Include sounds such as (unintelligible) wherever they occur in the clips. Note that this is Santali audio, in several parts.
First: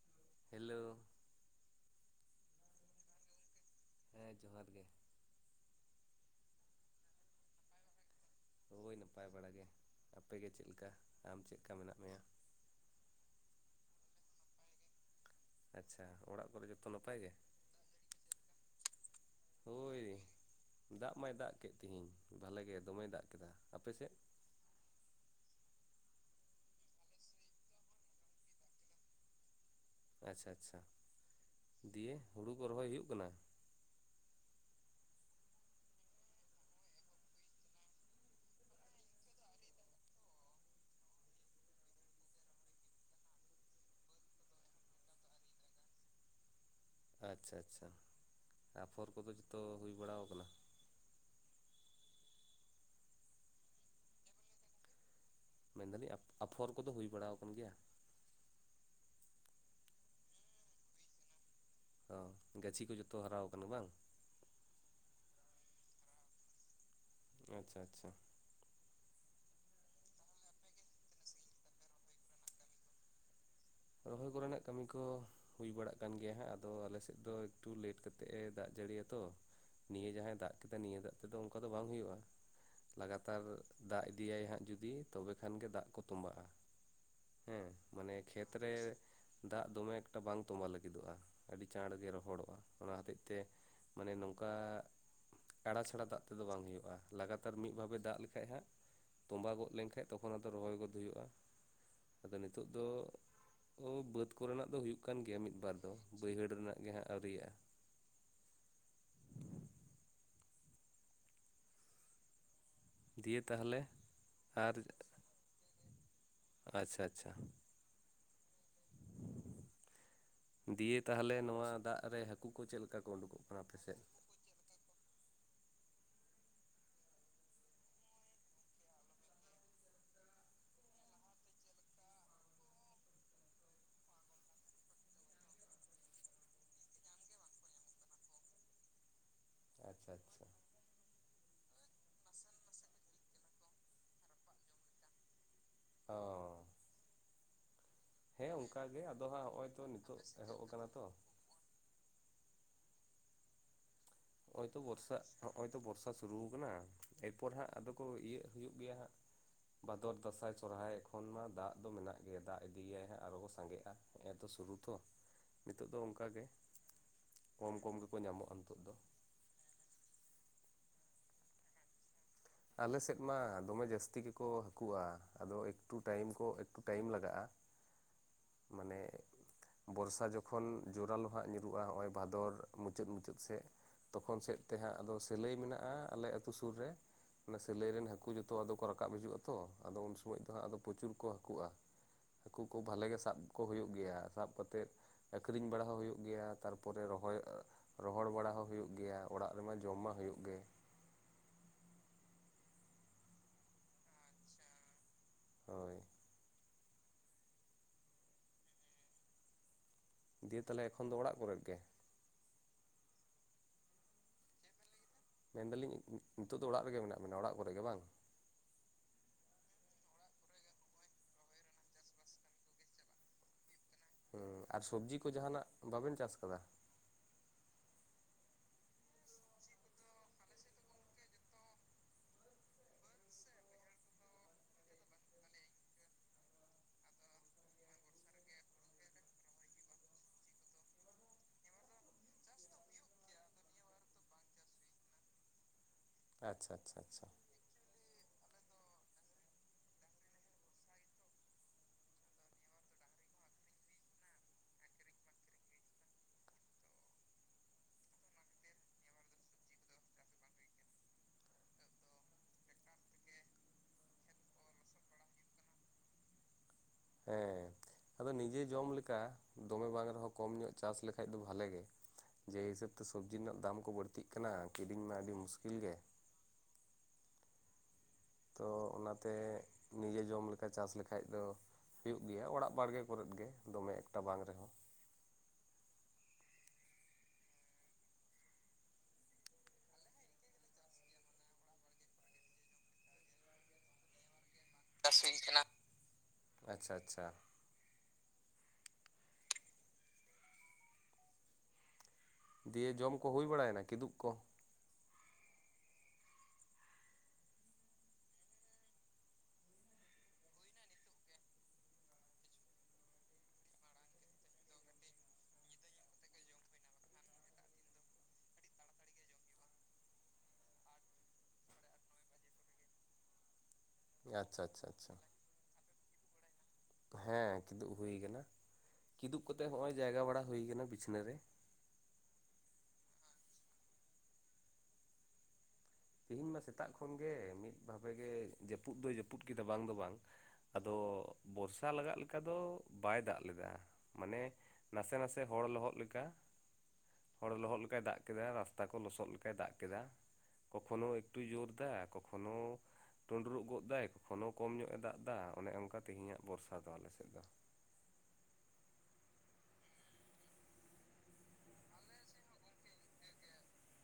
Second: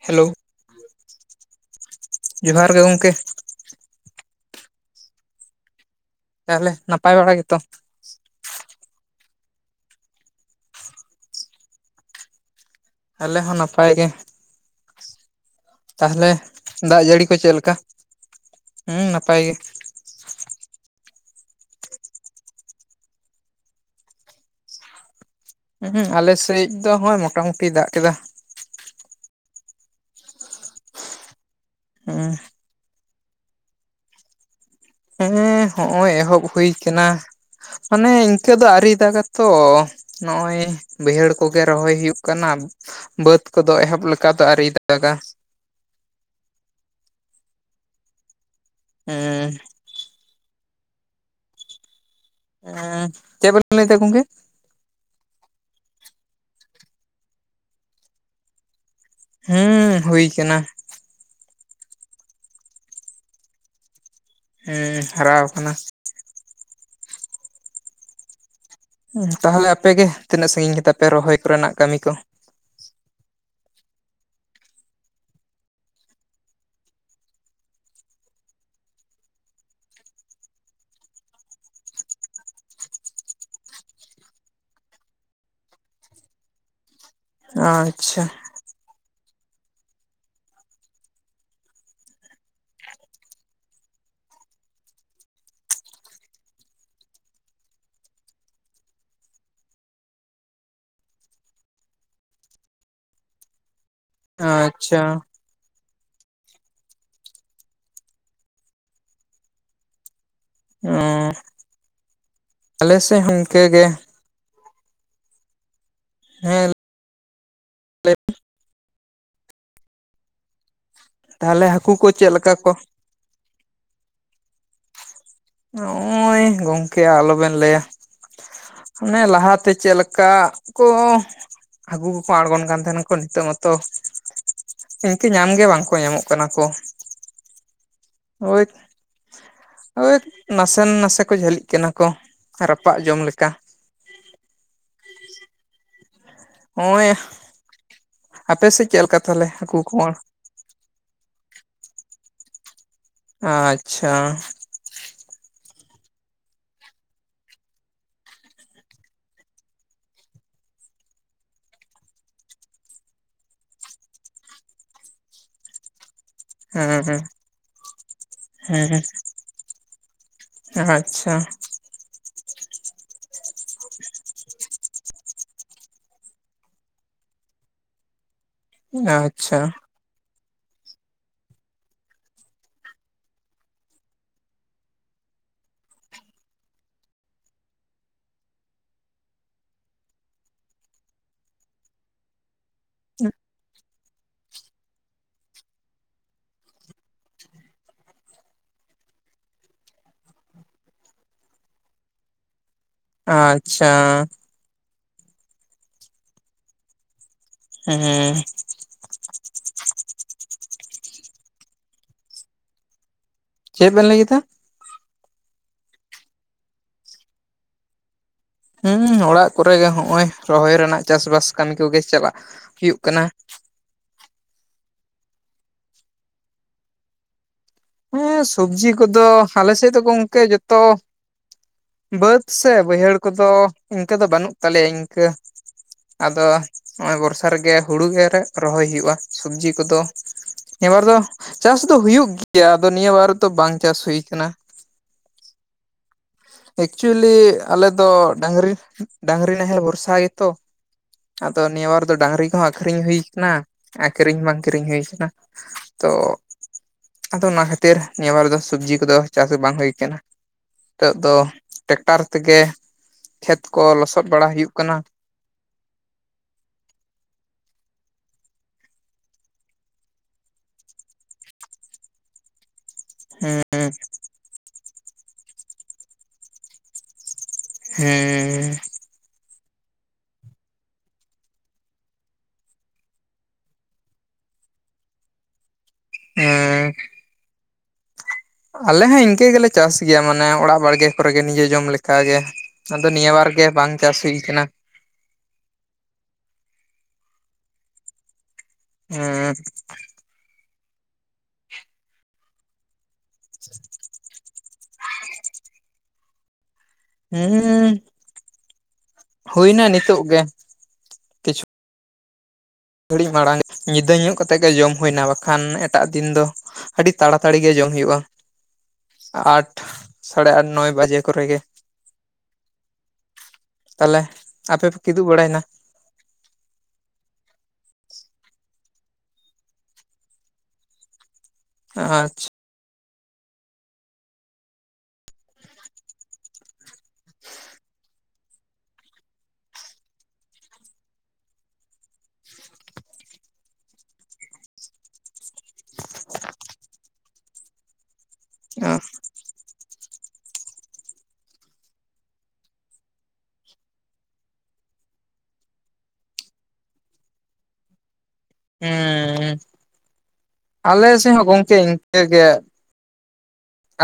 ᱦᱮᱞᱳ᱾ ᱦᱮᱞᱳ᱾ ᱡᱚᱦᱟᱨ ᱜᱮ ᱜᱚᱝᱠᱮ᱾ ᱦᱮᱸ ᱡᱚᱦᱟᱨ ᱜᱮ᱾ ᱛᱟᱦᱞᱮ ᱱᱟᱯᱟᱭ ᱵᱟᱲᱟ ᱜᱮᱛᱚ? ᱦᱳᱭ ᱱᱟᱯᱟᱭ ᱵᱟᱲᱟᱜᱮ, ᱟᱯᱮᱜᱮ ᱪᱮᱜ ᱞᱮᱠᱟ ᱟᱢ ᱪᱮᱜ ᱞᱮᱠᱟ ᱢᱮᱱᱟᱜ ᱢᱮᱭᱟ? ᱟᱞᱮ ᱦᱚᱸ ᱱᱟᱯᱟᱭ ᱜᱮ᱾ ᱟᱪᱪᱷᱟ ᱛᱟᱦᱚᱞᱮ ᱚᱲᱟᱜ ᱠᱚᱨᱮ ᱡᱚᱛᱚ ᱫᱟᱜ ᱱᱟᱯᱟᱭ ᱡᱟᱹᱲᱤ ᱜᱮ ᱠᱚ ᱪᱮᱫ ᱞᱮᱠᱟ? ᱦᱩᱸ ᱱᱟᱯᱟᱭ ᱜᱮ᱾ ᱦᱳᱭ ᱫᱟᱜ ᱢᱟᱭ ᱫᱟᱜ ᱠᱮᱫ ᱛᱮᱤᱦᱮᱤᱧ ᱵᱷᱟᱞᱮᱜ ᱜᱮ ᱫᱚᱢᱮ ᱫᱟᱜ ᱠᱮᱫᱟ, ᱟᱯᱮᱥᱮᱫ? ᱦᱩᱸ ᱟᱞᱮᱥᱮᱡ ᱫᱚ ᱦᱚᱭ ᱢᱚᱴᱟ ᱢᱩᱴᱤᱤᱭ ᱫᱟᱜ ᱠᱮᱫᱟ᱾ ᱟᱪᱪᱷᱟ ᱟᱪᱪᱷᱟ, ᱫᱤᱭᱮ ᱦᱩᱸ ᱦᱩᱲᱩ ᱠᱚ ᱨᱚᱦᱚᱭ ᱦᱩᱭᱩᱜ ᱠᱟᱱᱟ? ᱦᱮᱸ ᱦᱚᱜᱼᱚᱭ ᱮᱦᱚᱵ ᱦᱩᱭ ᱠᱟᱱᱟ, ᱢᱟᱱᱮ ᱤᱱᱠᱟᱹ ᱫᱚ ᱟᱹᱨᱤ ᱫᱟᱜ ᱟᱛᱚ ᱱᱚᱜᱼᱚᱭ ᱵᱟᱹᱭᱦᱟᱹᱲ ᱠᱚᱜᱮ ᱨᱚᱦᱚᱭ ᱦᱩᱭᱩᱜ ᱠᱟᱱᱟ᱾ ᱵᱟᱹᱫᱽ ᱠᱚᱫᱚ ᱮᱦᱚᱵ ᱞᱮᱠᱟ ᱫᱚ ᱟᱹᱨᱤ ᱫᱟᱜᱟ᱾ ᱟᱪᱪᱷᱟ ᱟᱪᱪᱷᱟ, ᱟᱯᱷᱚᱨ ᱠᱚᱫᱚ ᱦᱩᱸ ᱡᱚᱛᱚ ᱦᱩᱭ ᱵᱟᱲᱟᱣ ᱠᱟᱱᱟ? ᱮᱸ ᱪᱮᱫ ᱵᱤᱱ ᱞᱟᱹᱭ ᱫᱟ ᱜᱚᱢᱠᱮ? ᱢᱮᱱᱫᱟᱞᱤᱧ ᱟᱯᱷᱚᱨ ᱠᱚᱫᱚ ᱦᱩᱭ ᱵᱟᱲᱟ ᱠᱟᱱ ᱜᱮᱭᱟ? ᱦᱩᱸ ᱦᱩᱭ ᱠᱟᱱᱟ᱾ ᱚ ᱜᱟᱹᱪᱷᱤ ᱠᱚ ᱡᱚᱛᱚ ᱦᱟᱨᱟ ᱠᱟᱱᱟ ᱵᱟᱝ? ᱦᱩᱸ ᱦᱟᱨᱟ ᱠᱟᱱᱟ᱾ ᱟᱪᱪᱷᱟ ᱟᱪᱪᱷᱟ᱾ ᱩᱸ ᱛᱟᱦᱚᱞᱮ ᱟᱯᱮ ᱜᱮ ᱛᱤᱱᱟᱹᱜ ᱥᱟᱺᱜᱤᱧ ᱠᱮᱫᱟ ᱯᱮ ᱨᱚᱦᱚᱭ ᱠᱚᱨᱮᱱᱟᱜ ᱠᱟᱹᱢᱤ ᱠᱚ? ᱨᱚᱦᱚᱭ ᱠᱚᱨᱮᱱᱟᱜ ᱠᱟᱹᱢᱤ ᱠᱚ ᱦᱩᱭ ᱵᱟᱲᱟᱜ ᱠᱟᱱ ᱜᱮᱭᱟ ᱦᱟᱸᱜ ᱟᱫᱚ ᱟᱞᱮ ᱥᱮᱜ ᱫᱚ ᱮᱠᱴᱩ ᱞᱮᱴ ᱠᱟᱛᱮᱜ ᱮ ᱫᱟᱜ ᱡᱟᱹᱲᱤᱭᱟ ᱛᱚ᱾ ᱱᱤᱭᱟᱹ ᱡᱟᱦᱟᱸᱭ ᱫᱟᱜ ᱠᱮᱫᱟ ᱱᱤᱭᱟᱹ ᱫᱟᱜ ᱛᱮᱫᱚ ᱚᱱᱠᱟ ᱫᱚ ᱵᱟᱝ ᱦᱚᱭᱚᱜ-ᱟ᱾ ᱞᱟᱜᱟᱛᱟᱨ ᱫᱟᱜ ᱤᱫᱤᱭᱟᱭ ᱦᱟᱸᱜ ᱡᱩᱫᱤ ᱛᱚᱵᱮ ᱠᱷᱟᱱ ᱜᱮ ᱫᱟᱜ ᱠᱚ ᱛᱚᱸᱵᱟᱜ-ᱟ᱾ ᱦᱮᱸ ᱢᱟᱱᱮ ᱟᱪᱪᱷᱟ ᱠᱷᱮᱛ ᱨᱮ ᱫᱟᱜ ᱫᱚᱢᱮ ᱮᱠᱴᱟ ᱵᱟᱝ ᱛᱚᱸᱵᱟᱣ ᱞᱟᱹᱜᱤᱫᱚᱜᱼᱟ, ᱟᱹᱰᱤ ᱪᱟᱬ ᱜᱮ ᱨᱚᱦᱚᱲᱚᱜᱼᱟ ᱚᱱᱟ ᱦᱚᱛᱮᱡ ᱛᱮ ᱢᱟᱱᱮ ᱱᱚᱝᱠᱟ ᱠᱟᱲᱟ ᱪᱷᱟᱲᱟ ᱫᱟᱜ ᱛᱮᱫᱚ ᱵᱟᱝ ᱦᱩᱭᱩᱜᱼᱟ, ᱞᱟᱜᱟᱛᱟᱨ ᱢᱤᱫ ᱵᱷᱟᱵᱮ ᱫᱟᱜ ᱞᱮᱠᱷᱟᱡ‌ ᱦᱟᱸᱜ ᱛᱚᱸᱵᱟ ᱜᱚᱫ ᱞᱮᱱᱠᱷᱟᱡ ᱛᱚᱠᱷᱚᱱ ᱟᱫᱚ ᱨᱚᱦᱚᱭ ᱜᱚᱫᱽ ᱦᱩᱭᱩᱜᱼᱟ, ᱟᱫᱚ ᱱᱤᱛᱚᱜ ᱫᱚ ᱩᱸ ᱵᱟᱹᱫᱽ ᱠᱚᱨᱮᱱᱟᱜ ᱫᱚ ᱦᱩᱭᱩᱜ ᱠᱟᱱ ᱟᱪᱪᱷᱟ ᱜᱮᱭᱟ ᱢᱤᱫᱵᱟᱨ ᱫᱚ, ᱵᱟᱹᱭᱦᱟᱹᱲ ᱨᱮᱱᱟᱜ ᱜᱮ ᱦᱟᱸᱜ ᱟᱣᱨᱤᱭᱟᱜᱼᱟ᱾ ᱚᱸᱻ ᱫᱤᱭᱮ ᱤᱱᱠᱟᱹ ᱛᱟᱦᱚᱞᱮ ᱜᱮ ᱟᱨ ᱦᱮ ᱞᱮ ᱟᱪᱪᱷᱟ ᱟᱪᱪᱷᱟ᱾ ᱫᱤᱭᱮ ᱛᱟᱦᱚᱞᱮ ᱱᱚᱣᱟ ᱫᱟᱜ ᱨᱮ ᱦᱟᱹᱠᱩ ᱠᱚ ᱪᱮᱜ ᱞᱮᱠᱟ ᱠᱚ ᱩᱰᱩᱠᱚᱜ ᱠᱟᱱᱟ ᱟᱯᱮ ᱥᱮᱜ? ᱱᱚᱜᱼᱚᱭ ᱜᱚᱝᱠᱮ ᱟᱞᱚ ᱵᱮᱱ ᱞᱟᱹᱭᱟ᱾ ᱚᱱᱮ ᱞᱟᱦᱟ ᱛᱮ ᱪᱮᱜ ᱞᱮᱠᱟ ᱠᱚ ᱦᱟᱹᱠᱩ ᱠᱚᱠᱚ ᱟᱬᱜᱚᱱ ᱠᱟᱱ ᱛᱟᱦᱮᱸᱱᱟ ᱠᱚ ᱱᱤᱛᱚᱜ ᱢᱟᱛᱚ ᱤᱱᱠᱟᱹ ᱧᱟᱢ ᱜᱮ ᱵᱟᱝ ᱠᱚ ᱧᱟᱢᱚᱜ ᱠᱟᱱᱟ ᱠᱚ᱾ ᱳᱭ ᱟᱪᱪᱷᱟ ᱳᱭ ᱟᱪᱪᱷᱟ ᱱᱟᱥᱮᱱ ᱱᱟᱥᱮ ᱠᱚ ᱡᱷᱟᱹᱞᱤᱜ ᱠᱟᱱᱟ ᱠᱚ ᱨᱟᱯᱟᱜ ᱡᱚᱢ ᱞᱮᱠᱟ᱾ ᱚᱻ᱾ ᱱᱚᱜᱼᱚᱸᱭ ᱟᱯᱮ ᱥᱮᱡ ᱚᱱᱠᱟᱜᱮ ᱪᱮᱜ ᱞᱮᱠᱟ ᱟᱫᱚ ᱦᱟᱸᱜ ᱛᱟᱦᱟᱞᱮ ᱱᱚᱜᱼᱚᱭ ᱦᱟᱹᱠᱩ ᱛᱚ ᱠᱚᱶᱟᱲ? ᱱᱤᱛᱚᱜ ᱮᱦᱚᱵ ᱠᱟᱱᱟ ᱛᱚ ᱟᱪᱪᱷᱟ᱾ ᱦᱳᱭ ᱛᱚ ᱵᱚᱨᱥᱟᱜ ᱱᱚᱜ-ᱚᱭ ᱛᱚ ᱵᱚᱨᱥᱟ ᱥᱩᱨᱩᱣ ᱠᱟᱱᱟ ᱮᱭᱯᱚᱨ ᱦᱟᱸᱜ ᱟᱫᱚ ᱠᱚ ᱤᱭᱟᱹᱜ ᱦᱩᱭᱩᱜ ᱜᱮᱭᱟ ᱦᱟᱸᱜ᱾ ᱵᱷᱟᱫᱚᱨ ᱫᱟᱸᱥᱟᱭ ᱥᱚᱨᱦᱟᱭ ᱮᱠᱷᱚᱱ ᱢᱟ ᱫᱟᱜ ᱫᱚ ᱢᱮᱱᱟᱜ ᱜᱮᱭᱟ ᱫᱟᱜ ᱤᱫᱤᱭᱟᱭ ᱦᱟᱸᱜ ᱟᱨᱚ ᱠᱚ ᱥᱟᱸᱜᱮᱜ-ᱟ᱾ ᱱᱮᱜ ᱮ ᱛᱚ ᱥᱩᱨᱩ ᱛᱚ ᱱᱤᱛᱚᱜ ᱫᱚ ᱚᱝᱠᱟ ᱜᱮ ᱦᱮᱸ ᱠᱚᱢ ᱠᱚᱢ ᱜᱮᱠᱚ ᱧᱟᱢᱚᱜ-ᱟ ᱱᱤᱛᱚᱜ ᱫᱚ᱾ ᱟᱸᱪᱪᱷᱟ᱾ ᱟᱞᱮ ᱥᱮᱫ ᱢᱟ ᱫᱚᱢᱮ ᱡᱟᱹᱥᱛᱤ ᱜᱮᱠᱚ ᱦᱟᱹᱠᱩᱜ-ᱟ ᱟᱫᱚ ᱮᱠᱴᱩ ᱴᱟᱭᱤᱢ ᱠᱚ ᱮᱠᱴᱩ ᱴᱟᱭᱤᱢ ᱞᱟᱜᱟᱜ-ᱟ᱾ ᱢᱟᱱᱮᱫᱼᱼ ᱟᱪᱪᱷᱟ ᱵᱚᱨᱥᱟ ᱡᱚᱠᱷᱚᱱ ᱡᱳᱚᱨᱟᱞ ᱦᱟᱸᱜ ᱧᱩᱨᱩᱜ-ᱟ ᱦᱚᱸᱜ-ᱚᱭ ᱵᱷᱟᱫᱚᱨ ᱢᱩᱪᱟᱹᱫ ᱢᱩᱪᱟᱹᱫ ᱥᱮᱜ᱾ ᱛᱚᱠᱷᱚᱱ ᱥᱮᱜ ᱛᱮᱦᱟᱸᱜ ᱟᱫᱚ ᱥᱤᱞᱟᱹᱭ ᱢᱮᱱᱟᱜ-ᱟ ᱟᱞᱮ ᱟᱹᱛᱩ ᱥᱩᱨ ᱨᱮ᱾ ᱚᱱᱟ ᱥᱤᱞᱟᱹᱭ ᱨᱮᱱ ᱦᱟᱹᱠᱩ ᱡᱚᱛᱚ ᱟᱫᱚ ᱠᱚ ᱨᱟᱠᱟᱵ ᱦᱤᱡᱩᱜ-ᱟ ᱛᱚ ᱟᱫᱚ ᱩᱱ ᱥᱚᱢᱟᱹᱭ ᱫᱚ ᱦᱟᱸᱜ ᱟᱫᱚ ᱯᱚᱪᱩᱨ ᱠᱚ ᱦᱟᱹᱠᱩᱜ-ᱟ᱾ ᱦᱟᱹᱠᱩ ᱠᱚ ᱵᱷᱟᱞᱮ ᱜᱮ ᱥᱟᱵ ᱠᱚ ᱦᱩᱭᱩᱜ ᱜᱮᱭᱟ ᱥᱟᱵ ᱠᱟᱛᱮᱫᱼᱼ ᱟᱹᱠᱷᱨᱤᱧ ᱵᱟᱲᱟ ᱦᱚᱸ ᱦᱩᱭᱩᱜ ᱜᱮᱭᱟ ᱛᱟᱨᱯᱚᱨᱮ ᱨᱚᱦᱚᱭ ᱚᱼᱼ ᱨᱚᱦᱚᱲ ᱵᱟᱲᱟ ᱦᱚᱸ ᱦᱩᱭᱩᱜ ᱜᱮᱭᱟ ᱚᱲᱟᱜ ᱨᱮᱢᱟ ᱡᱚᱢ ᱢᱟ ᱦᱩᱭᱩᱜ ᱜᱮ᱾ ᱟᱸᱪᱪᱷᱟ᱾ ᱦᱳᱭ᱾ ᱦᱩᱸᱻ᱾ ᱫᱤᱭᱮ ᱛᱟᱦᱚᱞᱮ ᱮᱠᱷᱚᱱ ᱫᱚ ᱚᱲᱟᱜ ᱠᱚᱨᱮ ᱜᱮ᱾ ᱪᱮᱫ ᱵᱮᱱ ᱞᱟᱹᱭ ᱠᱮᱫᱟ? ᱢᱮᱱ ᱫᱟᱞᱤᱧ ᱤᱸ ᱱᱤᱛᱚᱜ ᱫᱚ ᱚᱲᱟᱜ ᱨᱮᱜᱮ ᱢᱮᱱᱟᱜ ᱵᱮᱱᱟ ᱚᱲᱟᱜ ᱠᱚᱨᱮ ᱜᱮ ᱵᱟᱝ? ᱦᱩᱸ ᱚᱲᱟᱜ ᱠᱚᱨᱮ ᱜᱮ ᱦᱚᱸᱜ-ᱚᱭ ᱨᱚᱦᱚᱭ ᱨᱮᱱᱟᱜ ᱪᱟᱥᱼᱵᱟᱥ ᱠᱟᱢᱤ ᱠᱚᱜᱮ ᱪᱟᱞᱟᱜ ᱦᱩᱭᱩᱜ ᱠᱟᱱᱟ᱾ ᱦᱩᱸ ᱟᱨ ᱥᱚᱵᱽᱡᱤ ᱠᱚ ᱡᱟᱦᱟᱸ ᱱᱟᱜ ᱵᱟᱵᱮᱱ ᱪᱟᱥ ᱠᱟᱫᱟ? ᱦᱮᱸ ᱥᱚᱵᱽᱡᱤ ᱠᱚᱫᱚ ᱟᱞᱮ ᱥᱮᱜ ᱫᱚ ᱜᱚᱝᱠᱮ ᱡᱚᱛᱚ ᱵᱟᱹᱛᱼᱼ ᱥᱮ ᱵᱟᱹᱭᱦᱟᱹᱲ ᱠᱚᱫᱚ ᱤᱱᱠᱟᱹ ᱫᱚ ᱵᱟᱹᱱᱩᱜ ᱛᱟᱞᱮᱭᱟ ᱤᱱᱠᱟᱹ᱾ ᱟᱫᱚ ᱱᱚᱜ-ᱚᱭ ᱵᱚᱨᱥᱟ ᱨᱮᱜᱮ ᱦᱩᱲᱩ ᱜᱮ ᱨᱮ ᱨᱚᱦᱚᱭ ᱦᱩᱭᱩᱜ-ᱟ ᱥᱚᱵᱽᱡᱤ ᱠᱚᱫᱚᱼᱼ ᱱᱤᱭᱟᱹ ᱵᱟᱨ ᱫᱚ ᱪᱟᱥ ᱫᱚ ᱦᱩᱭᱩᱜ ᱜᱮᱭᱟ ᱟᱫᱚ ᱱᱤᱭᱟᱹ ᱵᱟᱨ ᱫᱚ ᱵᱟᱝ ᱪᱟᱥ ᱦᱩᱭ ᱠᱟᱱᱟ᱾ ᱟᱪᱪᱷᱟ ᱟᱪᱪᱷᱟ ᱟᱪᱪᱷᱟ ᱮᱠᱪᱩᱭᱞᱤ ᱟᱞᱮ ᱫᱚ ᱰᱟᱝᱨᱤ ᱰᱟᱝᱨᱤ ᱱᱟᱦᱮᱞ ᱵᱚᱨᱥᱟ ᱜᱮᱛᱚ᱾ ᱟᱫᱚ ᱱᱤᱭᱟᱹ ᱵᱟᱨ ᱫᱚ ᱰᱟᱝᱨᱤ ᱠᱚᱦᱚᱸ ᱟᱠᱷᱨᱤᱧ ᱦᱩᱭ ᱠᱟᱱᱟ ᱟᱨ ᱠᱤᱨᱤᱧ ᱦᱚᱸ ᱵᱟᱝ ᱠᱤᱨᱤᱧ ᱦᱩᱭ ᱠᱟᱱᱟ ᱾ ᱛᱚ ᱟᱫᱚ ᱚᱱᱟ ᱠᱷᱟᱹᱛᱤᱨ ᱱᱤᱭᱟᱹ ᱵᱟᱨ ᱫᱚ ᱥᱚᱵᱡᱤ ᱠᱚᱫᱚ ᱪᱟᱥ ᱵᱟᱝ ᱦᱩᱭ ᱠᱟᱱᱟ ᱾ ᱟᱫᱚ ᱴᱮᱠᱴᱟᱨ ᱛᱮᱜᱮ ᱠᱷᱮᱛ ᱠᱚ ᱞᱚᱥᱚᱫ ᱵᱟᱲᱟ ᱦᱩᱭᱩᱜ ᱠᱟᱱᱟ ᱾ ᱦᱮᱸ ᱟᱫᱚ ᱱᱤᱡᱮ ᱡᱚᱢ ᱞᱮᱠᱟ ᱫᱚᱢᱮ ᱵᱟᱝ ᱨᱮᱦᱚᱸ ᱠᱚᱢ ᱧᱚᱜ ᱪᱟᱥ ᱞᱮᱠᱷᱟᱡ ᱫᱚ ᱵᱷᱟᱞᱮ ᱜᱮ ᱾ ᱡᱮ ᱦᱤᱥᱟᱹᱵ ᱛᱮ ᱥᱚᱵᱽᱡᱤ ᱨᱮᱱᱟᱜ ᱫᱟᱢ ᱠᱚ ᱵᱟᱹᱲᱛᱤᱜ ᱠᱟᱱᱟ ᱠᱤᱨᱤᱧ ᱢᱟ ᱟᱹᱰᱤ ᱢᱩᱥᱠᱤᱞ ᱜᱮ ᱾ ᱦᱮᱸ ᱛᱚ ᱚᱱᱟᱛᱮᱼᱼ ᱱᱤᱡᱮ ᱡᱚᱢ ᱞᱮᱠᱟ ᱪᱟᱥ ᱞᱮᱠᱷᱟᱡ ᱫᱚ ᱦᱩᱭᱩᱜ ᱜᱮᱭᱟ ᱚᱲᱟᱜ ᱵᱟᱲᱜᱮ ᱠᱚᱨᱮᱫ ᱜᱮ ᱫᱚᱢᱮ ᱮᱠᱴᱟ ᱵᱟᱝ ᱨᱮᱦᱚᱸ ᱾ ᱦᱮᱸ ᱟᱞᱮ ᱦᱚᱸ ᱤᱱᱠᱟᱹ ᱜᱮᱞᱮ ᱪᱟᱥ ᱜᱮᱭᱟ ᱢᱟᱱᱮ ᱚᱲᱟᱜ ᱵᱟᱲᱜᱮ ᱠᱚᱨᱮᱜᱮ ᱱᱤᱡᱮ ᱡᱚᱢ ᱞᱮᱠᱟᱜᱮ ᱾ ᱟᱫᱚ ᱱᱤᱭᱟᱹ ᱵᱟᱨ ᱜᱮ ᱵᱟᱝ ᱪᱟᱥ ᱦᱩᱭ ᱠᱟᱱᱟ ᱾ ᱪᱟᱥ ᱦᱩᱭ ᱠᱟᱱᱟ, ᱟᱪᱪᱷᱟ ᱟᱪᱪᱷᱟ ᱾ ᱦᱩᱸ ᱫᱤᱭᱮ ᱡᱚᱢ ᱠᱚ ᱦᱩᱭ ᱵᱟᱲᱟᱭᱮᱱᱟ ᱠᱤᱫᱩᱵ ᱠᱚ? ᱦᱩᱸᱻᱩᱸ ᱦᱩᱭᱱᱟ ᱱᱤᱛᱳᱜ ᱜᱮ ᱾ ᱜᱷᱟᱹᱲᱤᱡ ᱢᱟᱲᱟᱝ ᱧᱤᱫᱟᱹ ᱧᱚᱜ ᱠᱟᱛᱮᱫ ᱜᱮ ᱡᱚᱢ ᱦᱩᱭᱱᱟ ᱵᱟᱠᱷᱟᱱ ᱮᱴᱟᱜ ᱫᱤᱱ ᱫᱚᱼᱼ ᱟᱹᱰᱤ ᱛᱟᱲᱟᱛᱟᱲᱤ ᱜᱮ ᱡᱚᱢ ᱦᱩᱭᱩᱜ-ᱟ ᱾ ᱟᱴ ᱥᱟᱲᱮ ᱟᱴ ᱱᱚᱭ ᱵᱟᱡᱮ ᱠᱚᱨᱮᱜ ᱜᱮ ᱾ ᱛᱟᱦᱚᱞᱮ ᱟᱪᱪᱷᱟ ᱟᱯᱮ ᱟᱪᱪᱷᱟ ᱯᱮ ᱟᱪᱪᱷᱟ ᱠᱤᱫᱩᱵ ᱵᱟᱲᱟᱭᱮᱱᱟ ᱦᱮᱸ ᱠᱤᱫᱩᱵ ᱦᱩᱭ ᱠᱟᱱᱟ ᱠᱤᱫᱩᱵ ᱠᱟᱛᱮ ᱦᱚᱜ-ᱚᱭ ᱡᱟᱭᱜᱟ ᱵᱟᱲᱟ ᱦᱩᱭ ᱟᱠᱟᱱᱟ ᱵᱤᱪᱷᱱᱟᱹ ᱨᱮ ᱾ ᱟᱸᱪᱷ ᱛᱮᱦᱤᱧ ᱢᱟ ᱥᱮᱛᱟᱜ ᱠᱷᱚᱱᱜᱮ ᱢᱤᱫ ᱵᱷᱟᱵᱮ ᱜᱮ ᱡᱟᱹᱯᱩᱫ ᱫᱚᱭ ᱡᱟᱹᱯᱩᱫ ᱠᱮᱫᱟ ᱵᱟᱝ ᱫᱚ ᱵᱟᱝ ᱾ ᱟᱫᱚ ᱵᱚᱨᱥᱟ ᱞᱟᱜᱟᱜ ᱞᱮᱠᱟ ᱫᱚ ᱵᱟᱭ ᱫᱟᱜ ᱞᱮᱫᱟ ᱢᱟᱱᱮᱼᱼ ᱱᱟᱥᱮ ᱱᱟᱥᱮ ᱦᱚᱲ ᱞᱚᱦᱚᱫ ᱞᱮᱠᱟ ᱦᱚᱲ ᱞᱚᱦᱚᱫ ᱞᱮᱠᱟᱭ ᱫᱟᱜ ᱠᱮᱫᱟ ᱨᱟᱥᱛᱟ ᱠᱚ ᱞᱚᱥᱚᱫ ᱠᱟᱭ ᱫᱟᱜ ᱠᱮᱫᱟ ᱾ ᱠᱚᱠᱷᱳᱱᱳ ᱮᱠᱴᱩ ᱡᱳᱨ ᱫᱟᱭ ᱠᱚᱠᱷᱳᱱᱳᱼᱼ ᱴᱩᱰᱨᱩᱜ ᱜᱚᱫ ᱫᱟᱭ ᱮᱠᱷᱚᱱᱳ ᱠᱚᱢ ᱧᱚᱜ ᱮ ᱫᱟᱜ ᱮᱫᱟ ᱚᱱᱮ ᱚᱱᱠᱟ ᱛᱮᱦᱮᱧᱟᱜ ᱵᱚᱨᱥᱟ ᱫᱚ ᱟᱞᱮ ᱥᱮᱫ ᱫᱚ ᱾ ᱦᱩᱸᱻ ᱾ ᱟᱞᱮ ᱥᱮᱫ ᱦᱚᱸ ᱜᱚᱢᱠᱮ ᱤᱱᱠᱟᱹ ᱜᱮ ᱾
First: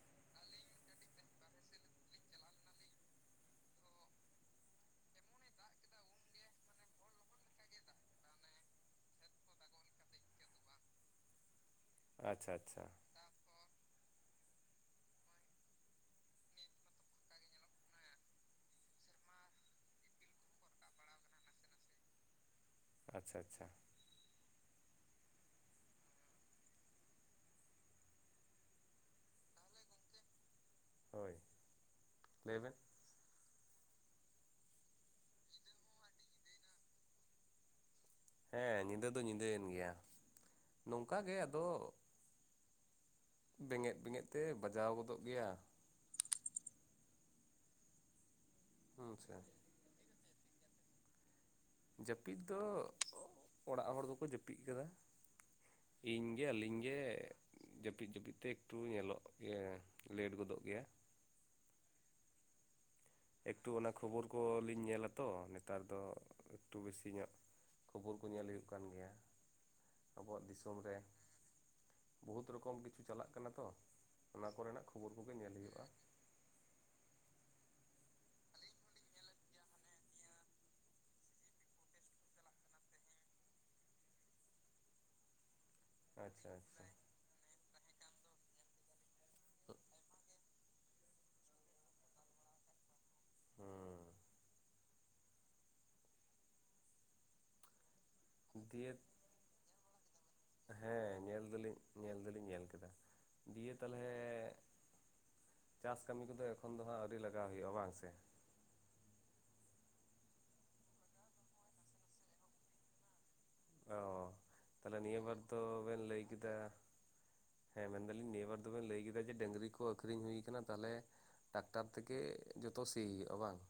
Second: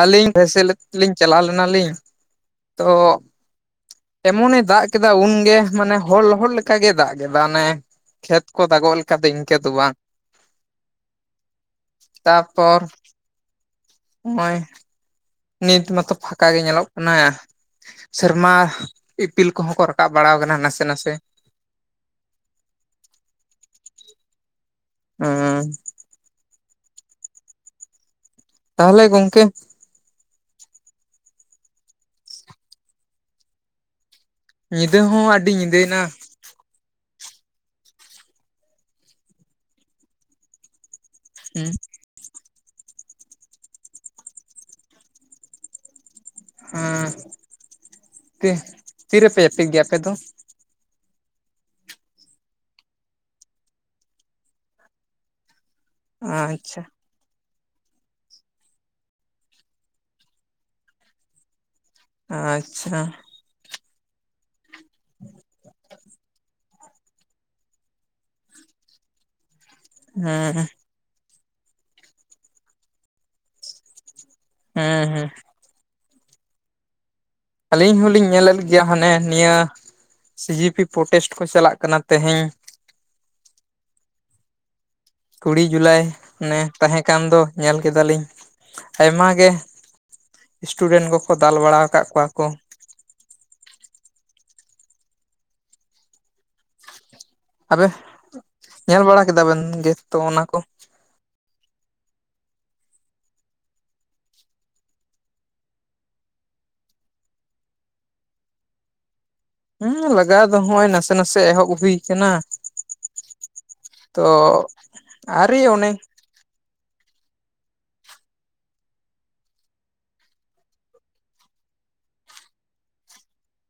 ᱟᱹᱞᱤᱧ (unintelligible) ᱞᱤᱧ ᱪᱟᱞᱟᱣ ᱞᱮᱱᱟ ᱞᱤᱧ ᱛᱚ ᱮᱢᱚᱱᱮ ᱫᱟᱜ ᱠᱮᱫᱟ ᱩᱱᱜᱮ ᱢᱟᱱᱮ ᱦᱚᱲ ᱞᱚᱦᱚᱫ ᱞᱮᱠᱟ ᱜᱮ ᱫᱟᱜ ᱠᱮᱫᱟ ᱚᱱᱮ ᱠᱷᱮᱛ ᱠᱚ ᱫᱟᱜᱚᱜ ᱞᱮᱠᱟ ᱫᱚ ᱤᱱᱠᱟᱹ ᱫᱚ ᱵᱟᱝ ᱾ (unintelligible) ᱟᱪᱪᱷᱟ ᱛᱟᱨᱯᱚᱨ, ᱟᱪᱪᱷᱟ ᱱᱚᱜ-ᱚᱭ ᱱᱤᱛ ᱢᱟᱛᱚ ᱯᱷᱟᱸᱠᱟ ᱜᱮ ᱧᱮᱞᱚᱜ ᱠᱟᱱᱟ ᱾ ᱥᱮᱨᱢᱟ ᱤᱯᱤᱞ ᱠᱚᱦᱚᱸ ᱠᱚ ᱨᱟᱠᱟᱵ ᱵᱟᱲᱟ ᱟᱠᱟᱱᱟ ᱱᱟᱥᱮ ᱱᱟᱥᱮ ᱾ ᱟᱪᱪᱷᱟ ᱟᱪᱪᱷᱟ ᱾ ᱩᱸ ᱾ ᱛᱟᱦᱚᱞᱮ ᱜᱚᱝᱠᱮ ᱦᱳᱭ ᱞᱟᱹᱭ ᱵᱮᱱ ᱾ ᱧᱤᱫᱟᱹ ᱦᱚᱸ ᱟᱹᱰᱤ ᱧᱤᱫᱟᱹᱭᱮᱱᱟ ᱾ ᱦᱮᱸ ᱧᱤᱫᱟᱹ ᱫᱚ ᱧᱤᱫᱟᱹᱭᱮᱱ ᱜᱮᱭᱟ ᱱᱚᱝᱠᱟ ᱜᱮ ᱟᱫᱚ ᱦᱩᱸ ᱵᱮᱸᱜᱮᱫ ᱵᱮᱸᱜᱮᱫ ᱛᱮ ᱵᱟᱡᱟᱣ ᱜᱚᱫᱚᱜ ᱜᱮᱭᱟ ᱾ ᱦᱮᱸ ᱛᱤ ᱦᱮᱸ ᱥᱮ ᱛᱤᱨᱮᱯᱮ ᱡᱟᱹᱯᱤᱫ ᱜᱮᱭᱟ ᱟᱯᱮ ᱫᱚ? ᱡᱟᱹᱯᱤᱫ ᱫᱚ ᱚᱲᱟᱜ ᱦᱚᱲ ᱫᱚᱠᱚ ᱡᱟᱹᱯᱤᱫ ᱠᱟᱫᱟ ᱾ ᱤᱧ ᱜᱮ ᱟᱹᱞᱤᱧ ᱟᱪᱪᱷᱟ ᱜᱮ ᱡᱟᱹᱯᱤᱫ ᱡᱟᱹᱯᱤᱫ ᱛᱮ ᱮᱠᱴᱩ ᱧᱮᱞᱚᱜ ᱜᱮ ᱞᱮᱴ ᱜᱚᱫᱚᱜ ᱜᱮᱭᱟ ᱾ ᱟᱪᱪᱷᱟ ᱾ ᱮᱠᱴᱩ ᱚᱱᱟ ᱠᱷᱚᱵᱚᱨ ᱠᱚᱞᱤᱧ ᱧᱮᱞᱟᱛᱚ ᱱᱮᱛᱟᱨ ᱫᱚ ᱮᱠᱴᱩ ᱵᱮᱥᱤ ᱧᱚᱜ ᱠᱷᱚᱵᱚᱨ ᱠᱚ ᱧᱮᱞ ᱦᱳᱭᱳᱜ ᱠᱟᱱ ᱜᱮᱭᱟ ᱾ ᱟᱵᱚᱣᱟᱜ ᱦᱮᱸ ᱦᱮᱸ ᱫᱤᱥᱚᱢ ᱨᱮ ᱵᱩᱦᱩᱛ ᱨᱚᱠᱚᱢ ᱠᱤᱪᱷᱩ ᱪᱟᱞᱟᱜ ᱠᱟᱱᱟ ᱛᱚ ᱾ ᱚᱱᱟ ᱠᱚ ᱨᱮᱱᱟᱜ ᱠᱷᱚᱵᱚᱨ ᱦᱮᱸ ᱠᱚ ᱜᱮ ᱧᱮᱞ ᱦᱳᱭᱳᱜᱼᱟ ᱾ ᱟᱹᱞᱤᱧ ᱦᱚᱞᱤᱧ ᱧᱮᱞᱮᱫ ᱜᱮᱭᱟ ᱦᱟᱱᱮ ᱱᱤᱭᱟᱹ ᱥᱤ ᱡᱤ ᱯᱤ ᱯᱨᱚᱴᱮᱥᱴ ᱠᱚ ᱪᱟᱞᱟᱜ ᱠᱟᱱᱟ ᱛᱮᱦᱮᱧ ᱠᱩᱲᱤ ᱡᱩᱞᱟᱭ ᱟᱪᱪᱷᱟ ᱚᱱᱮ ᱟᱪᱪᱷᱟ ᱛᱟᱦᱮᱸ ᱠᱟᱱ ᱫᱚ ᱧᱮᱞ ᱠᱮᱫᱟ ᱞᱤᱧ ᱾ ᱟᱭᱢᱟ ᱜᱮ ᱮᱥᱴᱩᱰᱮᱱᱴ ᱠᱚ ᱠᱚ ᱫᱟᱞ ᱵᱟᱲᱟ ᱟᱠᱟᱫ ᱠᱚᱣᱟ ᱠᱚ ᱾ ᱦᱩᱸ ᱾ ᱟᱵᱮ ᱦᱮᱸ ᱫᱤᱭᱮ ᱧᱮᱞ ᱵᱟᱲᱟ ᱠᱮᱫᱟ ᱵᱮᱱ ᱡᱮ ᱦᱮ ᱛᱩ ᱚᱱᱟ ᱠᱚ ᱦᱮᱸ ᱧᱮᱞ ᱫᱚ ᱞᱤᱧ ᱧᱮᱞ ᱫᱚ ᱞᱤᱧ ᱧᱮᱞ ᱠᱮᱫᱟ ᱫᱤᱭᱮ ᱛᱟᱞᱦᱮ ᱪᱟᱥ ᱠᱟᱹᱢᱤ ᱠᱚᱫᱚ ᱮᱠᱷᱚᱱ ᱫᱚ ᱦᱟᱸᱜ ᱟᱹᱣᱨᱤ ᱞᱟᱜᱟᱣ ᱦᱩᱭᱩᱜᱼᱟ ᱵᱟᱝ ᱥᱮ? ᱦᱩᱸ ᱞᱟᱜᱟᱣ ᱫᱚ ᱦᱚᱜ-ᱚᱭ ᱱᱟᱥᱮ ᱱᱟᱥᱮ ᱮᱦᱚᱵ ᱦᱩᱭ ᱟᱠᱟᱱᱟ ᱾ ᱚ ᱛᱟᱦᱞᱮ ᱱᱤᱭᱟᱹ ᱵᱟᱨ ᱫᱚ ᱚᱱᱮ ᱵᱮᱱ ᱞᱟᱹᱭ ᱠᱮᱫᱟ ᱦᱮᱸ ᱢᱮᱱ ᱫᱟᱞᱤᱧ ᱱᱤᱭᱟᱹ ᱵᱟᱨ ᱫᱚ ᱵᱤᱱ ᱞᱟᱹᱭ ᱠᱮᱫᱟ ᱡᱮ ᱰᱟᱹᱝᱨᱤ ᱠᱚ ᱟᱠᱷᱨᱤᱧ ᱦᱩᱭ ᱠᱟᱱᱟ ᱛᱟᱦᱚᱞᱮ ᱴᱟᱠᱴᱟᱨ ᱛᱮ ᱜᱮ ᱡᱷᱚᱛᱚ ᱥᱤ ᱦᱩᱭᱩᱜᱼᱟ ᱵᱟᱝ ᱾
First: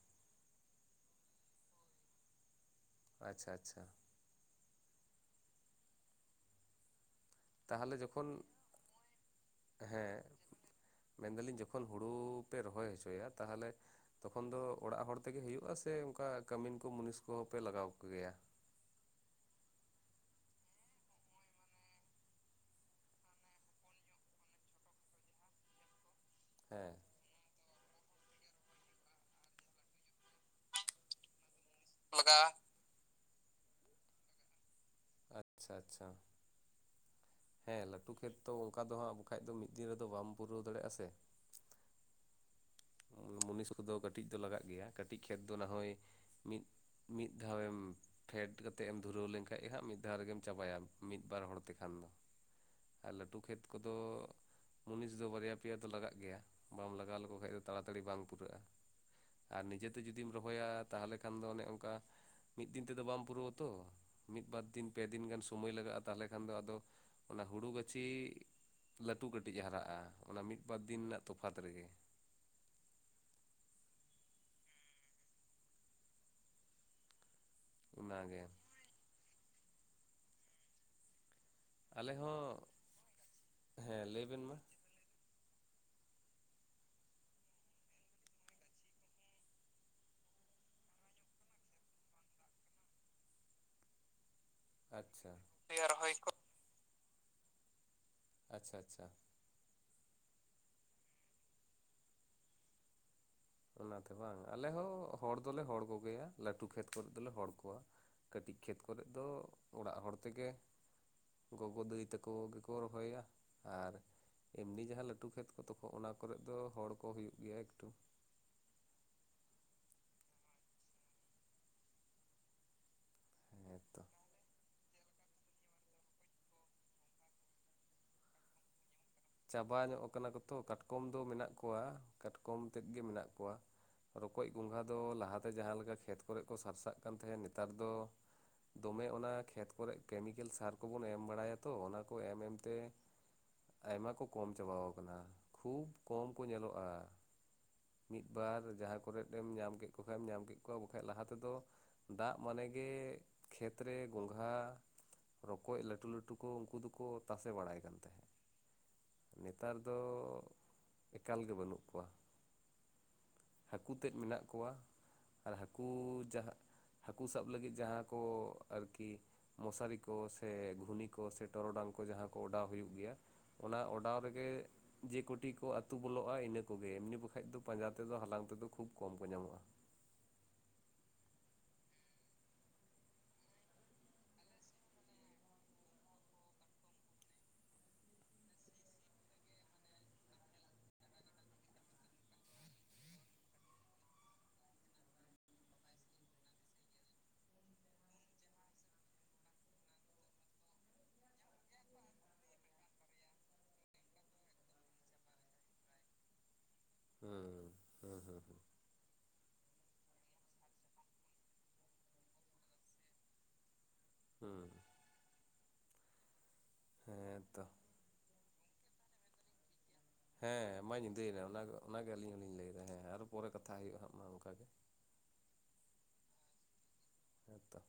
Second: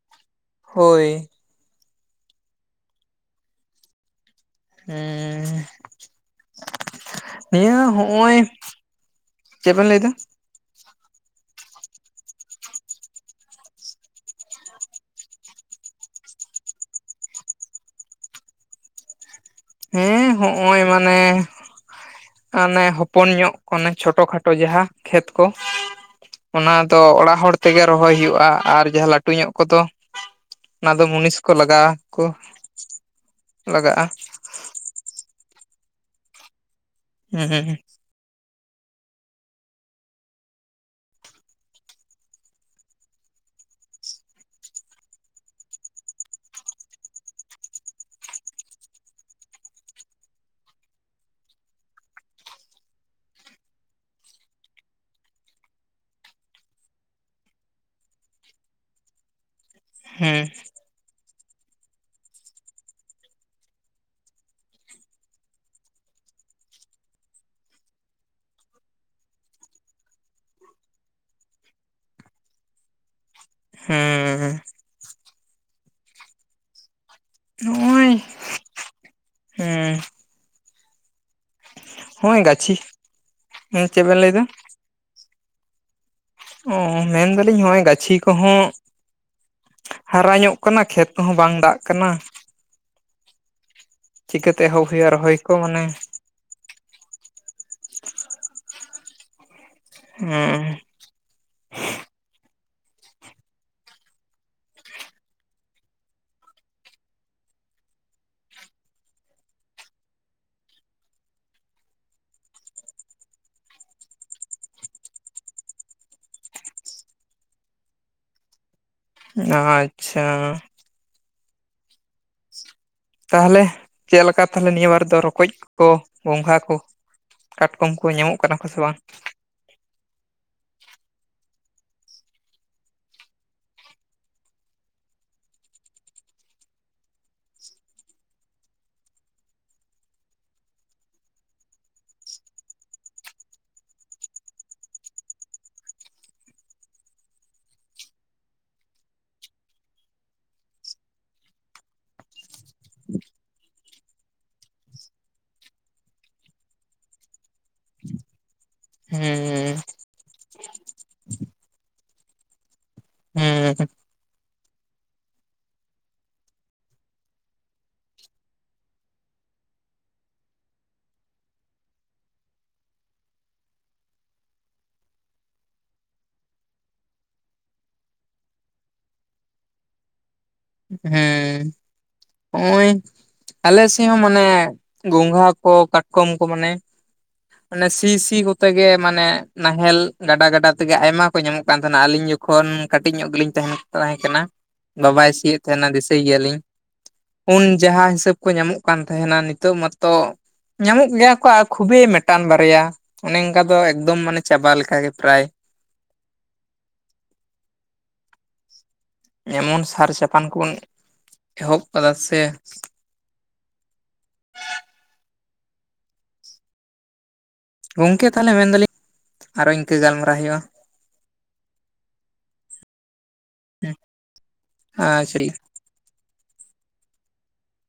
ᱦᱳᱭ ᱾ ᱟᱪᱪᱷᱟ ᱟᱪᱪᱷᱟ ᱾ ᱦᱩᱸ ᱾ ᱦᱮᱸᱭᱟ ᱛᱟᱦᱚᱞᱮ ᱡᱚᱠᱷᱚᱱ ᱦᱚᱸᱜᱼᱚᱭ ᱪᱮᱫ ᱵᱮᱱ ᱞᱟᱹᱭᱫᱟ? ᱢᱮᱱ ᱫᱟᱞᱤᱧ ᱡᱚᱠᱷᱚᱱ ᱦᱩᱲᱩ ᱯᱮ ᱨᱚᱦᱚᱭ ᱦᱚᱪᱚᱭᱟ, ᱛᱟᱦᱚᱞᱮ ᱛᱚᱠᱷᱚᱱ ᱫᱚ ᱚᱲᱟᱜ ᱦᱚᱲ ᱛᱮ ᱜᱮ ᱦᱩᱭᱩᱜᱼᱟ? ᱥᱮ ᱚᱱᱠᱟ ᱠᱟᱹᱢᱤᱱ ᱠᱚ ᱢᱩᱱᱤᱥ ᱠᱚ ᱦᱚᱸ ᱯᱮ ᱞᱟᱜᱟᱣ ᱠᱚᱜᱮᱭᱟ? ᱦᱮᱸ ᱦᱚᱸᱜᱼᱚᱭ ᱢᱟᱱᱮ ᱟᱱᱮ ᱦᱚᱯᱚᱱ ᱧᱚᱜ ᱚᱱᱮ ᱪᱷᱳᱴᱚ ᱠᱷᱟᱴᱳ ᱡᱟᱦᱟᱸ ᱠᱷᱮᱛ ᱠᱚ ᱚᱱᱟ ᱦᱮᱸ ᱫᱚ ᱚᱲᱟᱜ ᱦᱚᱲ ᱛᱮᱜᱮ ᱨᱚᱦᱚᱭ ᱦᱩᱭᱩᱜᱼᱟ, ᱟᱨ ᱡᱟᱦᱟᱸ ᱞᱟᱹᱴᱩ ᱧᱚᱜ ᱠᱚ ᱫᱚ ᱚᱱᱟ ᱫᱚ ᱢᱩᱱᱤᱥ ᱠᱚ ᱞᱟᱜᱟᱜᱼᱟ᱾ ᱠᱚ ᱞᱟᱜᱟᱜᱼᱟ ᱟᱪᱪᱷᱟ ᱟᱪᱪᱷᱟ᱾ ᱦᱩᱸ ᱦᱮᱸ ᱞᱟᱹᱴᱩ ᱠᱷᱮᱛ ᱛᱚ ᱚᱝᱠᱟ ᱫᱚ ᱦᱟᱸᱜ ᱵᱟᱠᱷᱟᱡ ᱫᱚ ᱢᱤᱫ ᱫᱤᱱ ᱨᱮ ᱫᱚ ᱵᱟᱢ ᱯᱩᱨᱟᱹᱣ ᱫᱟᱲᱮᱭᱟᱜᱼᱟ ᱥᱮ? ᱢᱩᱱᱤᱥ ᱠᱚᱫᱚ ᱠᱟᱹᱴᱤᱡ ᱫᱚ ᱞᱟᱜᱟᱜ ᱜᱮᱭᱟ, ᱠᱟᱹᱴᱤᱡ ᱠᱷᱮᱛ ᱫᱚ ᱱᱟᱦᱚᱭ ᱢᱤᱫ ᱢᱤᱫ ᱫᱷᱟᱣᱮᱢ ᱯᱷᱮᱰ ᱠᱟᱛᱮᱫ ᱮᱢ ᱫᱷᱩᱨᱟᱹᱣ ᱞᱮᱱᱠᱷᱟᱡ ᱦᱟᱸᱜ ᱢᱤᱫ ᱫᱷᱟᱣ ᱨᱮᱜᱮᱢ ᱪᱟᱵᱟ ᱭᱟ ᱢᱤᱫ ᱵᱟᱨ ᱦᱚᱲ ᱛᱮ ᱠᱷᱟᱱ ᱫᱚ᱾ ᱟᱨ ᱞᱟᱹᱴᱷᱩ ᱠᱷᱮᱛ ᱠᱚᱫᱚ ᱢᱩᱱᱤᱥ ᱫᱚ ᱵᱟᱨᱭᱟ ᱯᱮᱭᱟ ᱫᱚ ᱞᱟᱜᱟᱜ ᱜᱮᱭᱟ, ᱵᱟᱢ ᱞᱟᱜᱟᱣ ᱞᱮᱠᱚ ᱠᱷᱟᱡ ᱫᱚ ᱛᱟᱲᱟ ᱛᱟᱲᱤ ᱵᱟᱝ ᱯᱩᱨᱟᱹᱜᱼᱟ, ᱟᱨ ᱱᱤᱡᱮ ᱛᱮ ᱡᱩᱫᱤᱢ ᱦᱩᱸ ᱨᱚᱦᱚ ᱭᱟ ᱛᱟᱦᱞᱮ ᱠᱷᱟᱱ ᱫᱚ ᱚᱱᱮ ᱚᱝᱠᱟ ᱢᱤᱫ ᱫᱤᱱ ᱛᱮᱫᱚ ᱵᱟᱢ ᱯᱩᱨᱟᱹᱣ ᱟᱛᱚ, ᱢᱤᱫ ᱵᱟᱨ ᱫᱤᱱ ᱯᱮ ᱫᱤᱱ ᱜᱟᱱ ᱥᱩᱢᱳᱭ ᱞᱟᱜᱟᱜᱼᱟ, ᱛᱟᱦᱞᱮ ᱠᱷᱟᱱ ᱫᱚ ᱟᱫᱚ ᱚᱱᱟ ᱦᱩᱲᱩ ᱜᱟᱹᱪᱷᱤ ᱞᱟᱹᱴᱩ ᱠᱟᱹᱴᱤᱡ ᱦᱟᱨᱟᱜᱼᱟ, ᱚᱱᱟ ᱢᱤᱫ ᱵᱟᱨ ᱫᱤᱱ ᱨᱮᱱᱟᱜ ᱛᱚᱯᱷᱟᱛ ᱨᱮᱜᱮ᱾ ᱦᱩᱸ᱾ (unintelligible) ᱚᱱᱟ ᱜᱮ᱾ ᱦᱩᱸ᱾ ᱟᱞᱮ ᱦᱚᱸᱜᱼᱚᱭ ᱦᱚᱸ ᱜᱟᱹᱪᱷᱤ ᱪᱮᱫ ᱦᱮᱸ ᱵᱮᱱ ᱞᱟᱹᱭ ᱵᱤᱱ ᱞᱟᱹᱭᱫᱟ ᱢᱟ᱾ ᱚ ᱢᱮᱱ ᱫᱟᱞᱤᱧ ᱦᱚᱸᱜᱼᱚᱭ ᱜᱟᱹᱪᱷᱤ ᱠᱚᱦᱚᱸ ᱦᱟᱨᱟ ᱧᱚᱜ ᱠᱟᱱᱟ ᱠᱷᱮᱛ ᱠᱚᱦᱚᱸ ᱵᱟᱝ ᱫᱟᱜ ᱠᱟᱱᱟ ᱪᱤᱠᱟᱹ ᱛᱮ ᱮᱦᱚᱵ ᱦᱳᱭᱳᱜᱼᱟ ᱟᱪᱪᱷᱟ ᱨᱚᱦᱚᱭ ᱠᱚ ᱢᱟᱱᱮ᱾ ᱟᱪᱪᱷᱟ ᱟᱪᱪᱷᱟ᱾ ᱚᱻ ᱩᱸ᱾ ᱚᱱᱟ ᱛᱮ ᱵᱟᱝ? ᱟᱞᱮ ᱦᱚᱹ ᱦᱚᱲ ᱫᱚᱞᱮ ᱦᱚᱲ ᱠᱚ ᱜᱮᱭᱟ ᱞᱟᱹᱴᱩ ᱠᱷᱮᱛ ᱠᱚᱨᱮᱜ ᱫᱚᱞᱮ ᱦᱚᱲ ᱠᱚᱣᱟ, ᱠᱟᱹᱴᱤᱡ ᱠᱷᱮᱛ ᱠᱚᱨᱮᱜ ᱫᱚ ᱚᱲᱟᱜ ᱦᱚᱲ ᱛᱮᱜᱮ ᱜᱚᱜᱚ ᱫᱟᱹᱭ ᱛᱟᱠᱚ ᱜᱮᱠᱚ ᱨᱚᱦᱚᱭᱟ ᱟᱨ ᱮᱢᱱᱤ ᱡᱟᱦᱟᱸ ᱞᱟᱹᱴᱩ ᱠᱷᱮᱛ ᱠᱚ ᱛᱚᱠᱷᱚᱡ ᱚᱱᱟ ᱠᱚᱨᱮᱜ ᱫᱚ ᱦᱚᱲ ᱠᱚ ᱦᱩᱭᱩᱜ ᱜᱮᱭᱟ ᱮᱠᱴᱩ᱾ ᱟᱪᱪᱷᱟ᱾ ᱛᱟᱦᱚᱞᱮ ᱦᱮᱸᱛᱚ ᱪᱮᱫ ᱞᱮᱠᱟᱛ ᱛᱟᱦᱚᱞᱮ ᱱᱤᱭᱟᱹ ᱵᱟᱨ ᱫᱚ ᱨᱚᱠᱚᱡ ᱠᱚ ᱜᱚᱸᱜᱷᱟ ᱠᱚ ᱠᱟᱴᱠᱚᱢ ᱠᱚ ᱧᱟᱢᱚᱜ ᱠᱟᱱᱟ ᱠᱚ ᱥᱮ ᱵᱟᱝ? ᱪᱟᱵᱟ ᱧᱚᱜ ᱠᱟᱱᱟ ᱠᱚᱛᱚ ᱠᱟᱴᱠᱚᱢ ᱫᱚ ᱢᱮᱱᱟᱜ ᱠᱚᱣᱟ ᱠᱟᱴᱠᱚᱢ ᱛᱮᱫ ᱜᱮ ᱢᱮᱱᱟᱜ ᱠᱚᱣᱟ ᱾ ᱨᱚᱠᱚᱡ ᱜᱚᱸᱜᱷᱟ ᱫᱚ ᱞᱟᱦᱟᱛᱮ ᱡᱟᱦᱟᱸ ᱞᱮᱠᱟ ᱠᱷᱮᱛ ᱠᱚᱨᱮᱜ ᱠᱚ ᱥᱟᱨᱥᱟᱜ ᱠᱟᱱ ᱛᱟᱦᱮᱸᱫ ᱱᱮᱛᱟᱨ ᱫᱚ ᱫᱚᱢᱮ ᱚᱱᱟ ᱠᱷᱮᱛ ᱠᱚᱨᱮ ᱠᱮᱢᱤᱠᱮᱞ ᱥᱟᱨ ᱠᱚᱵᱚᱱ ᱮᱢ ᱵᱟᱲᱟᱭᱟ ᱛᱚ ᱚᱱᱟ ᱠᱚ ᱮᱢ ᱮᱢ ᱛᱮ ᱟᱭᱢᱟ ᱠᱚ ᱠᱚᱢ ᱪᱟᱵᱟᱣ ᱠᱟᱱᱟ, ᱠᱷᱩᱵᱽ ᱠᱚᱢ ᱠᱚ ᱧᱮᱞᱚᱜᱼᱟ ᱾ ᱢᱤᱫᱵᱟᱨ ᱡᱟᱦᱟᱸ ᱠᱚᱨᱮᱫ ᱮᱢ ᱧᱟᱢ ᱠᱮᱫ ᱠᱚ ᱠᱷᱟᱡ ᱮᱢ ᱧᱟᱢ ᱠᱮᱫ ᱠᱚᱣᱟ ᱵᱟᱠᱷᱟᱡ ᱞᱟᱦᱟ ᱛᱮᱫᱚ ᱫᱟᱜ ᱢᱟᱱᱮ ᱜᱮ ᱠᱷᱮᱛ ᱨᱮ ᱜᱚᱸᱜᱷᱟ ᱾ ᱨᱚᱠᱚᱡ ᱞᱟᱹᱴᱩ ᱞᱟᱹᱴᱩ ᱠᱚ ᱩᱱᱠᱩ ᱫᱚᱠᱚ ᱛᱟᱥᱮ ᱵᱟᱲᱟᱭ ᱟᱱ ᱛᱟᱦᱮᱸᱫ ᱾ ᱦᱩᱸ᱾ ᱱᱮᱛᱟᱨ ᱫᱚ ᱮᱠᱟᱞᱜ ᱜᱮ ᱵᱟᱹᱱᱩᱜ ᱠᱚᱣᱟ ᱾ ᱦᱩᱸ ᱦᱟᱹᱠᱩ ᱛᱮᱫ ᱢᱮᱱᱟᱜ ᱠᱚᱣᱟ ᱟᱨ ᱦᱟᱹᱠᱩ ᱡᱟᱦᱟᱸ ᱦᱟᱹᱠᱩ ᱥᱟᱵ ᱞᱟᱹᱜᱤᱫ ᱡᱟᱦᱟᱸ ᱠᱚ ᱟᱨᱠᱤ ᱢᱚᱥᱟᱨᱤ ᱠᱚ ᱥᱮ ᱜᱷᱩᱱᱤ ᱠᱚ ᱥᱮ ᱴᱚᱨᱚᱰᱟᱝ ᱠᱚ ᱡᱟᱦᱟᱸ ᱠᱚ ᱚᱰᱟᱣ ᱦᱩᱭᱩᱜ ᱜᱮᱭᱟ ᱾ ᱚᱱᱟ ᱚᱰᱟᱣ ᱨᱮᱜᱮ ᱡᱮ ᱠᱳᱴᱤ ᱠᱚ ᱟᱹᱛᱩ ᱵᱚᱞᱚᱜᱼᱟ ᱤᱱᱟᱹ ᱠᱚᱜᱮ ᱮᱢᱱᱤ ᱵᱟᱠᱷᱟᱡ ᱫᱚ ᱯᱟᱸᱡᱟ ᱛᱮᱫᱚ ᱦᱟᱞᱟᱝ ᱛᱮᱫᱚ ᱠᱷᱩᱵ ᱠᱚᱢ ᱠᱚ ᱧᱟᱢᱚᱜᱼᱟ ᱾ ᱦᱮᱸ ᱦᱚᱸᱜᱼᱚᱭ ᱟᱞᱮ ᱥᱮᱜ ᱦᱚᱸ ᱢᱟᱱᱮ ᱜᱚᱝᱜᱷᱟ ᱠᱚ ᱠᱟᱴᱠᱚᱢ ᱠᱚ ᱢᱟᱱᱮ ᱚᱱᱮ ᱥᱤ ᱥᱤ ᱠᱚᱛᱮ ᱜᱮ ᱢᱟᱱᱮ ᱱᱟᱦᱮᱞ ᱜᱟᱰᱟ ᱜᱟᱰᱟ ᱛᱮᱜᱮ ᱟᱭᱢᱟ ᱠᱚ ᱧᱟᱢᱚᱜ ᱠᱟᱱ ᱛᱟᱦᱮᱱᱟ ᱟᱞᱤᱧ ᱡᱚ ᱠᱷᱚᱱ ᱠᱟᱹᱴᱤᱡ ᱧᱚᱜ ᱜᱮᱞᱤᱧ ᱛᱟᱦᱮᱱ ᱛᱟᱦᱮᱸ ᱠᱟᱱᱟ ᱵᱟᱵᱟᱭ ᱥᱤᱭᱮᱜ ᱛᱟᱦᱮᱱᱟ ᱫᱤᱥᱟᱹᱭ ᱜᱮᱭᱟᱞᱤᱧ ᱾ ᱩᱱ ᱡᱟᱦᱟᱸ ᱦᱤᱥᱟᱹᱵ ᱠᱚ ᱧᱟᱢᱚᱜ ᱠᱟᱱ ᱛᱟᱦᱮᱱᱟ ᱱᱤᱛᱚᱜ ᱢᱟᱛᱚ ᱧᱟᱢᱚᱜ ᱜᱮᱭᱟ ᱠᱚ ᱠᱷᱩᱵᱮᱭ ᱢᱮᱴᱟᱱ ᱵᱟᱨᱭᱟ᱾ ᱚᱱᱮ ᱚᱝᱠᱟ ᱫᱚ ᱮᱠᱫᱚᱢ ᱢᱟᱱᱮ ᱪᱟᱵᱟ ᱞᱮᱠᱟᱜ ᱜᱮ ᱯᱨᱟᱭ᱾ ᱦᱩᱸ ᱦᱩᱸ ᱦᱩᱸ ᱦᱩᱸ ᱾ ᱮᱢᱚᱱ ᱥᱟᱨ ᱪᱟᱯᱟᱱ ᱠᱚᱵᱚᱱ ᱮᱦᱚᱵ ᱠᱟᱫᱟ ᱥᱮ ᱦᱩᱸ ᱦᱮᱸᱛᱚ᱾ ᱜᱚᱝᱠᱮ ᱛᱟᱦᱞᱮ ᱢᱮᱱ ᱫᱟᱞᱤᱧ ᱟᱨᱚ ᱤᱝᱠᱟᱹ ᱜᱟᱞᱢᱟᱨᱟᱣ ᱦᱮᱸ ᱢᱟ ᱧᱤᱫᱟᱹᱭᱱᱟ ᱚᱱᱟᱜᱮ ᱚᱱᱟᱜᱮ ᱟᱹᱞᱤᱧ ᱦᱚᱞᱤᱧ ᱞᱟᱹᱭᱫᱟ ᱦᱮᱸ ᱟᱨᱚ ᱯᱚᱨᱮ ᱠᱟᱛᱷᱟ ᱦᱩᱭᱩᱜᱼᱟ ᱦᱟᱸᱜ ᱢᱟ ᱚᱝᱠᱟᱜᱮ᱾ ᱟᱸᱪᱲᱤ ᱦᱮᱸᱛᱚ᱾